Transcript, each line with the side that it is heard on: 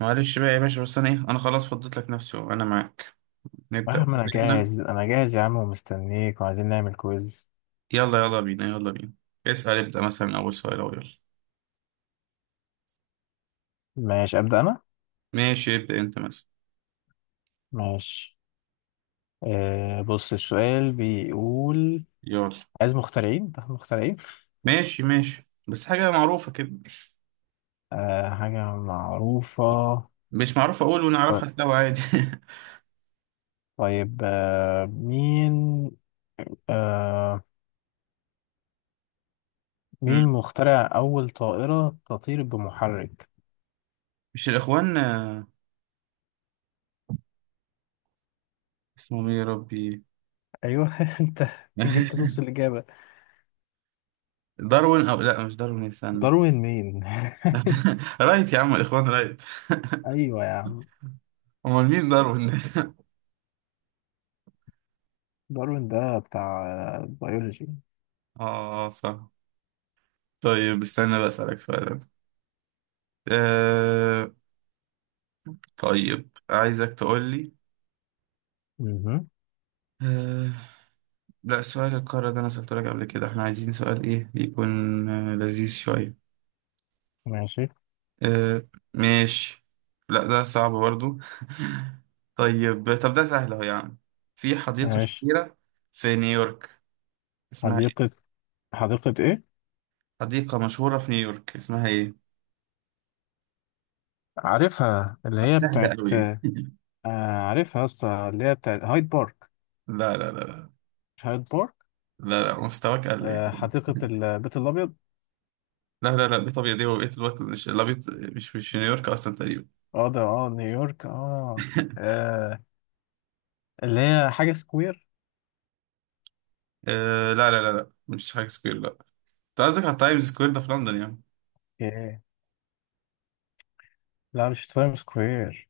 right: معلش بقى يا باشا، بس انا ايه انا خلاص فضيت لك نفسي، انا معاك.
left: يا
right: نبدأ
left: عم انا
right: اسئلتنا.
left: جاهز يا عم ومستنيك وعايزين نعمل كويز.
right: يلا يلا بينا، يلا بينا. اسأل، ابدأ مثلا من اول سؤال، او يلا.
left: ماشي ابدا انا.
right: ماشي ابدأ انت مثلا.
left: ماشي. بص السؤال بيقول:
right: يلا.
left: عايز مخترعين. ده مخترعين؟
right: ماشي ماشي. بس حاجة معروفة كده.
left: حاجة معروفة.
right: مش معروفة اقول
left: طيب.
right: ونعرفها سوا عادي.
left: طيب، مين. آه مين
right: مم.
left: مخترع اول طائرة تطير بمحرك؟
right: مش الاخوان، اسمهم ايه يا ربي؟
left: ايوه انت جبت نص الاجابة.
right: داروين، او لا مش داروين، استنى.
left: داروين مين؟
right: رايت يا عم، الاخوان رايت.
left: ايوه يا عم.
right: امال مين داروين ده؟
left: داروين ده بتاع بيولوجي.
right: اه صح. طيب استنى بقى اسألك سؤال أنا. آه، طيب عايزك تقولي.
left: مهم.
right: آه... لا، سؤال القارة ده أنا سألته لك قبل كده، احنا عايزين سؤال إيه يكون، لذيذ شوية.
left: ماشي
right: آه... ماشي. لا ده صعب برضو. طيب، طب ده سهل أهو يعني. في حديقة
left: ماشي.
right: شهيرة في نيويورك، اسمها
left: حديقة.
right: إيه؟
left: حديقة إيه؟
right: حديقة مشهورة في نيويورك، اسمها إيه؟
left: عارفها اللي هي
right: سهلة
left: بتاعت.
right: أوي.
left: آه عارفها يا اسطى، اللي هي بتاعت هايد بارك.
right: لا لا لا لا.
left: مش هايد بارك.
right: لا لا مستواك قل.
left: آه حديقة البيت الأبيض.
right: لا لا لا بطبيعة دي وبقية الوقت، مش لا بيط... مش في نيويورك أصلا تقريبا.
left: اه ده اه نيويورك اه، آه اللي هي حاجة سكوير.
right: آه لا لا لا لا، مش حاجة سكوير لا. انت قصدك على تايمز سكوير، ده في لندن يعني؟
left: إيه؟ لا مش تايم سكوير.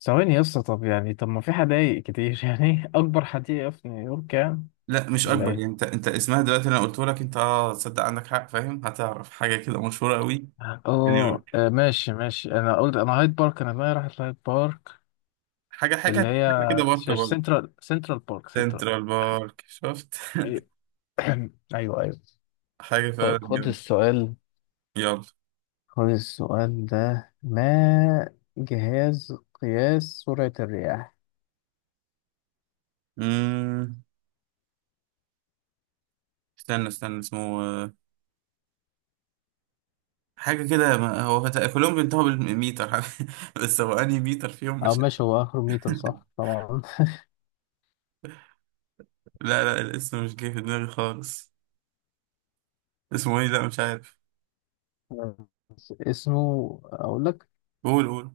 left: ثواني يا اسطى، طب يعني طب ما في حدايق كتير يعني أكبر حديقة في نيويورك يعني.
right: لا مش
left: ولا
right: اكبر
left: إيه؟
right: يعني، انت اسمها دلوقتي، انا قلت لك انت اه تصدق عندك حق، فاهم هتعرف حاجة كده مشهورة قوي.
left: اه
right: في نيويورك.
left: ماشي ماشي، انا قلت انا هايد بارك، انا دماغي راحت هايد بارك.
right: حاجة
left: اللي
right: حاجة
left: هي
right: حاجة كده بارك برضه.
left: سنترال بارك.
right: سنترال بارك، شفت.
left: طيب. ايوه ايوه.
right: حاجة فعلا
left: طيب خد
right: جامدة.
left: السؤال.
right: يلا.
left: خد السؤال ده: ما جهاز قياس سرعة الرياح؟
right: امم استنى استنى، اسمه حاجة كده ما- هو فت- كلهم بينتهوا بالميتر. بس هو انهي ميتر فيهم
left: او
right: مش.
left: ماشي هو اخره متر صح طبعا.
right: لا لا، الاسم مش جاي في دماغي خالص. اسمه ايه؟ لا مش عارف.
left: بس اسمه اقول لك:
right: قول قول.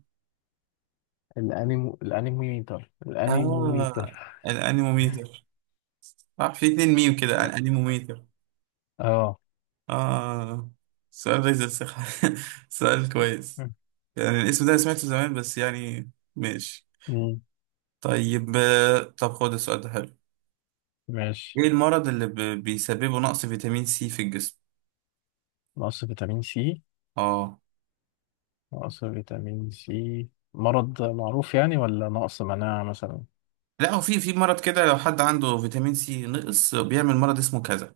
right: آه،
left: الانيموميتر
right: الأنيموميتر. صح، في اتنين ميم كده،
left: اه.
right: الأنيموميتر.
left: آه.
right: آه، سؤال غيظ الثقة. سؤال كويس. يعني الاسم ده أنا سمعته زمان بس يعني. ماشي.
left: مم.
right: طيب طب خد السؤال ده حلو.
left: ماشي.
right: ايه المرض اللي ب- بيسببه نقص فيتامين سي في الجسم؟
left: نقص فيتامين سي.
right: اه.
left: نقص فيتامين سي. مرض معروف يعني ولا نقص مناعة مثلا؟
right: لا، هو في مرض كده، لو حد عنده فيتامين سي نقص بيعمل مرض اسمه كذا.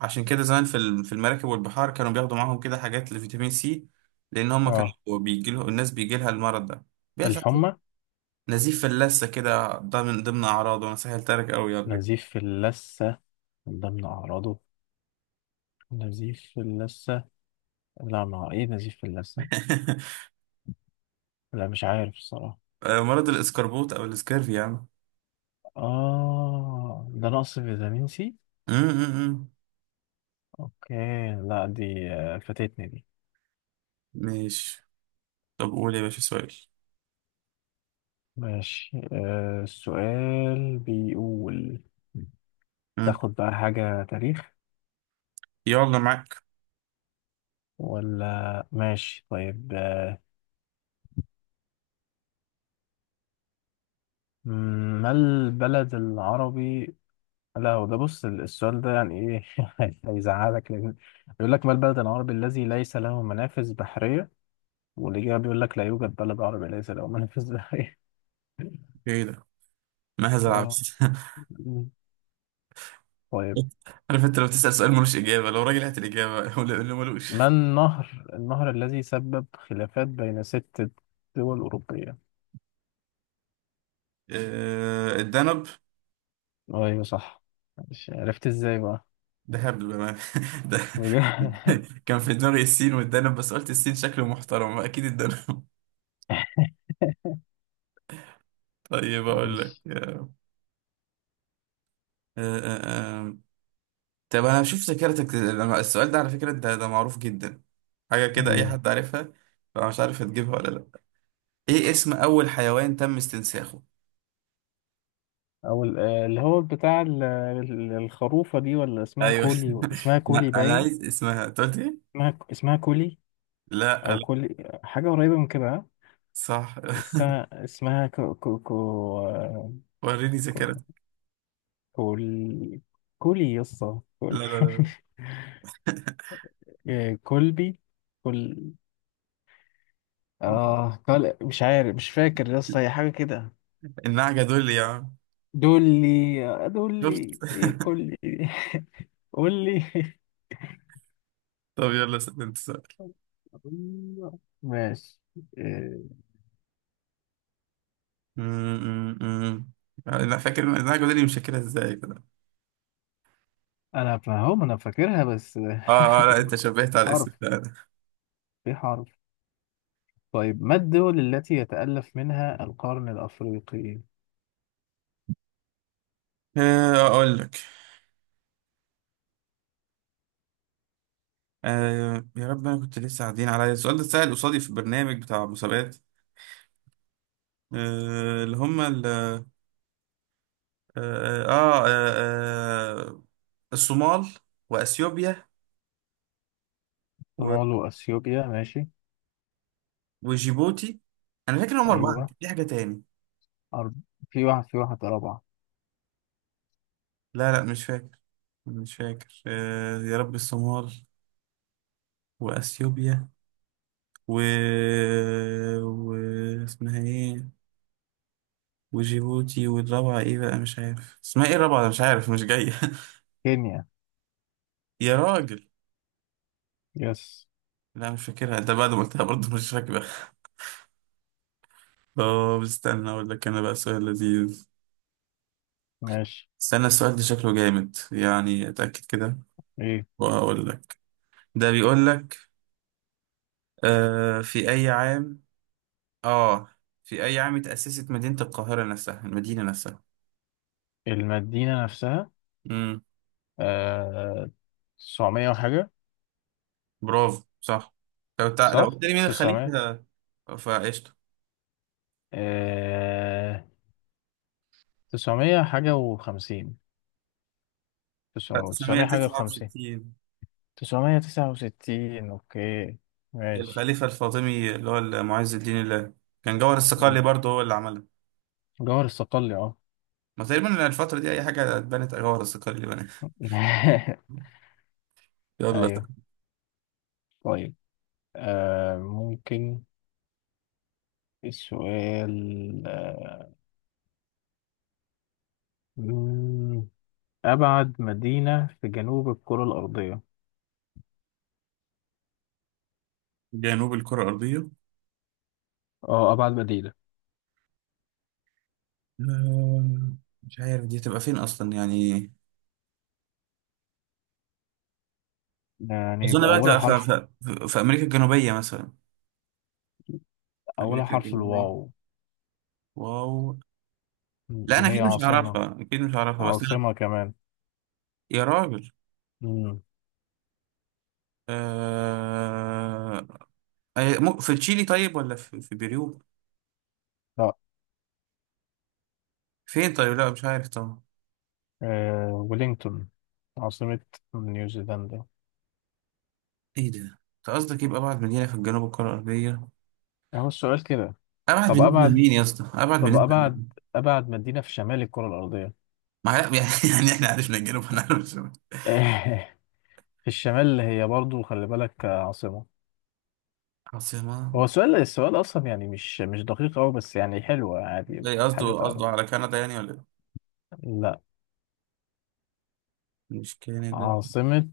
right: عشان كده زمان في المراكب والبحار، كانوا بياخدوا معاهم كده حاجات لفيتامين سي، لأن هم
left: اه
right: كانوا بيجيلهم، الناس بيجيلها المرض ده، بيحصل
left: الحمى.
right: نزيف فلاسة كده، ده من ضمن أعراضه. أنا سهلت لك أوي على فكرة.
left: نزيف في اللثة. من ضمن أعراضه نزيف في اللثة. لا ما ايه نزيف في اللثة. لا مش عارف الصراحة.
right: مرض الإسكربوت أو الإسكرف يا عم.
left: اه ده نقص فيتامين سي.
right: أم، أم، أم.
left: اوكي. لا دي فاتتني دي.
right: ماشي. طب قول يا باشا سؤال.
left: ماشي. السؤال بيقول:
right: أم.
left: تاخد بقى حاجة تاريخ
right: يلا معاك.
left: ولا ماشي؟ طيب، ما البلد العربي؟ لا هو ده بص السؤال ده يعني ايه. هيزعلك لان بيقول لك: ما البلد العربي الذي ليس له منافذ بحرية؟ والإجابة بيقول لك: لا يوجد بلد عربي ليس له منافذ بحري.
right: إيه ده؟ ماذا
left: آه.
right: العبس؟
left: مم. طيب.
right: عارف أنت لو تسأل سؤال ملوش إجابة لو راجل هات الإجابة ولا اللي ملوش.
left: ما النهر الذي سبب خلافات بين ست دول أوروبية؟
right: الدنب.
left: أيوة صح. مش عرفت إزاي بقى.
right: ده هبل بأمانة. ده كان في دماغي السين والدنب، بس قلت السين شكله محترم، أكيد الدنب. طيب أقول لك.
left: ماشي.
right: آه، آه، آه. طب انا بشوف ذاكرتك، لما- السؤال ده على فكرة انت ده معروف جدا، حاجة كده اي
left: مم.
right: حد عارفها، فانا مش عارف هتجيبها ولا لا. ايه اسم اول حيوان تم استنساخه؟
left: أو اللي هو بتاع الخروفة دي، ولا اسمها
right: ايوه.
left: كولي. اسمها كولي
right: لا انا
left: باين.
right: عايز اسمها انت قلت ايه.
left: اسمها اسمها كولي.
right: لا
left: أو
right: لا.
left: كولي حاجة قريبة من كده، ها؟
right: صح.
left: الس- اسمها كو كو.
right: وريني
left: كو.
right: ذاكرتك.
left: كول. كولي يسطا
right: لا
left: كول.
right: لا لا.
left: إيه، كولبي. كول.
right: لا.
left: اه كول مش عارف مش فاكر يسطا، هي حاجة كده.
right: النعجة دول يا عم.
left: دولي.
right: شفت.
left: دولي ايه كولي. قولي.
right: طب يلا سأل انت سؤال.
left: ماشي. إيه،
right: م- م- م. انا فاكر إن النعجة دول، مش فاكرها ازاي كده.
left: انا فاهم انا فاكرها بس.
right: اه اه، لا انت شبهت
left: في
right: على الاسم
left: حرف.
right: فعلا.
left: في حرف. طيب، ما الدول التي يتألف منها القرن الأفريقي؟
right: اقول لك. آه يا رب، انا كنت لسه قاعدين عليا السؤال ده اتسأل قصادي في برنامج بتاع مسابقات. آه اللي هم ال آه, آه, آه, آه آه، الصومال واثيوبيا و-
left: صومال وأثيوبيا ماشي.
right: وجيبوتي. انا فاكر هم اربعه،
left: أيوه.
right: كان في حاجه تاني.
left: أرب... في واحد رابعة.
right: لا لا مش فاكر. مش فاكر. آه يا رب، الصومال واثيوبيا و... و اسمها ايه؟ وجيبوتي، والرابعه ايه بقى؟ مش عارف اسمها ايه الرابعه، مش عارف مش جايه.
left: كينيا.
right: يا راجل.
left: يس.
right: لا مش فاكرها، انت بعد ما قلتها برضه مش فاكرة. طب استنى اقول لك انا بقى سؤال لذيذ.
left: ماشي.
right: استنى السؤال ده شكله جامد، يعني اتأكد كده
left: ايه
right: واقول لك. ده بيقول لك في اي عام، اه، في اي عام اتأسست مدينة القاهرة نفسها، المدينة نفسها؟
left: المدينة نفسها.
right: امم.
left: آه... 900 وحاجة.
right: برافو صح. لو تع... لو
left: صح؟
right: قلت لي مين
left: 900.
right: الخليفة فقشطة.
left: آه... 900 حاجة و50.
right: لا
left: 900 حاجة و50.
right: 969.
left: 969. اوكي. ماشي.
right: الخليفة الفاطمي اللي هو معز الدين الله، كان جوهر الصقلي
left: مم.
right: برضه هو اللي عملها.
left: جوهر الصقلي اه.
right: ما تقريبا الفترة دي أي حاجة اتبنت، هو الرصاقية اللي بناها. يلا.
left: ايوه. طيب ممكن السؤال. مم، أبعد مدينة في جنوب الكرة الأرضية.
right: جنوب الكرة الأرضية،
left: اه أبعد مدينة.
right: آه، مش عارف دي هتبقى فين أصلا يعني.
left: يعني
right: أظن
left: يبقى
right: بقى
left: أولها
right: تبقى في,
left: حرف.
right: في, في, في أمريكا الجنوبية مثلا. في
left: أولها
right: أمريكا
left: حرف
right: الجنوبية.
left: الواو.
right: واو.
left: مم.
right: لا أنا
left: وهي
right: أكيد مش
left: عاصمة.
right: هعرفها، أكيد مش هعرفها، بس أنا.
left: عاصمة كمان.
right: يا راجل.
left: مم.
right: آه... أي- مو- في تشيلي طيب، ولا في, في بيرو؟
left: لا
right: فين طيب، لا مش عارف طبعا.
left: آه ويلينغتون، عاصمة نيوزيلندا.
right: إيه ده؟ أنت قصدك يبقى أبعد مدينة في الجنوب الكرة الأرضية؟
left: أهو السؤال كده.
right: أبعد
left: طب
right: بالنسبة
left: أبعد.
right: لمين يا اسطى؟ أبعد
left: طب
right: بالنسبة
left: أبعد.
right: لمين؟
left: أبعد مدينة في شمال الكرة الأرضية.
right: ما هي- يعني احنا عرفنا الجنوب هنعرف الشمال.
left: في الشمال هي برضو خلي بالك عاصمة.
right: عاصمة.
left: هو السؤال، السؤال أصلا يعني مش مش دقيق أوي بس يعني حلو، عادي
right: زي
left: حاجة
right: قصده
left: تعرف.
right: على كندا يعني ولا إيه؟
left: لا.
right: مش كندا.
left: عاصمة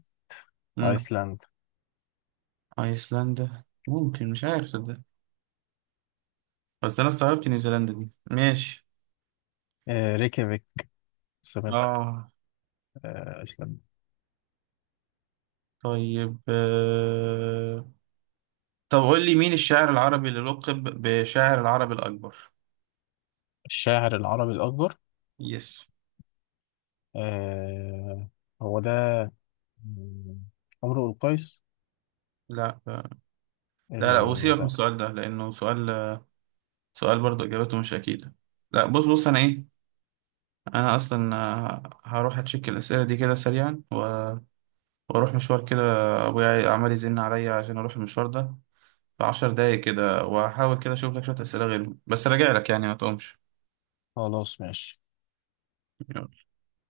right: امم.
left: أيسلندا.
right: ايسلندا ممكن، مش عارف صدق، بس انا استغربت نيوزيلندا دي ماشي.
left: آه ريكيافيك، عاصمة
right: اه.
left: أيسلندا.
right: طيب طب قول لي مين الشاعر العربي اللي لقب بشاعر العرب الأكبر؟
left: الشاعر العربي الأكبر.
right: يس.
left: آه هو ده، آه، عمرو القيس.
right: لا لا لا، وسيبك من
left: المتابع.
right: السؤال ده لأنه سؤال، سؤال برضه إجابته مش أكيدة. لا بص بص، أنا إيه، أنا أصلا هروح أتشيك الأسئلة دي كده سريعا، واروح مشوار كده، ابويا عمال يزن عليا عشان اروح المشوار ده في 10 دقايق كده، وهحاول كده اشوف لك شويه اسئله غيرهم، بس راجع لك يعني، ما تقومش.
left: خلاص ماشي.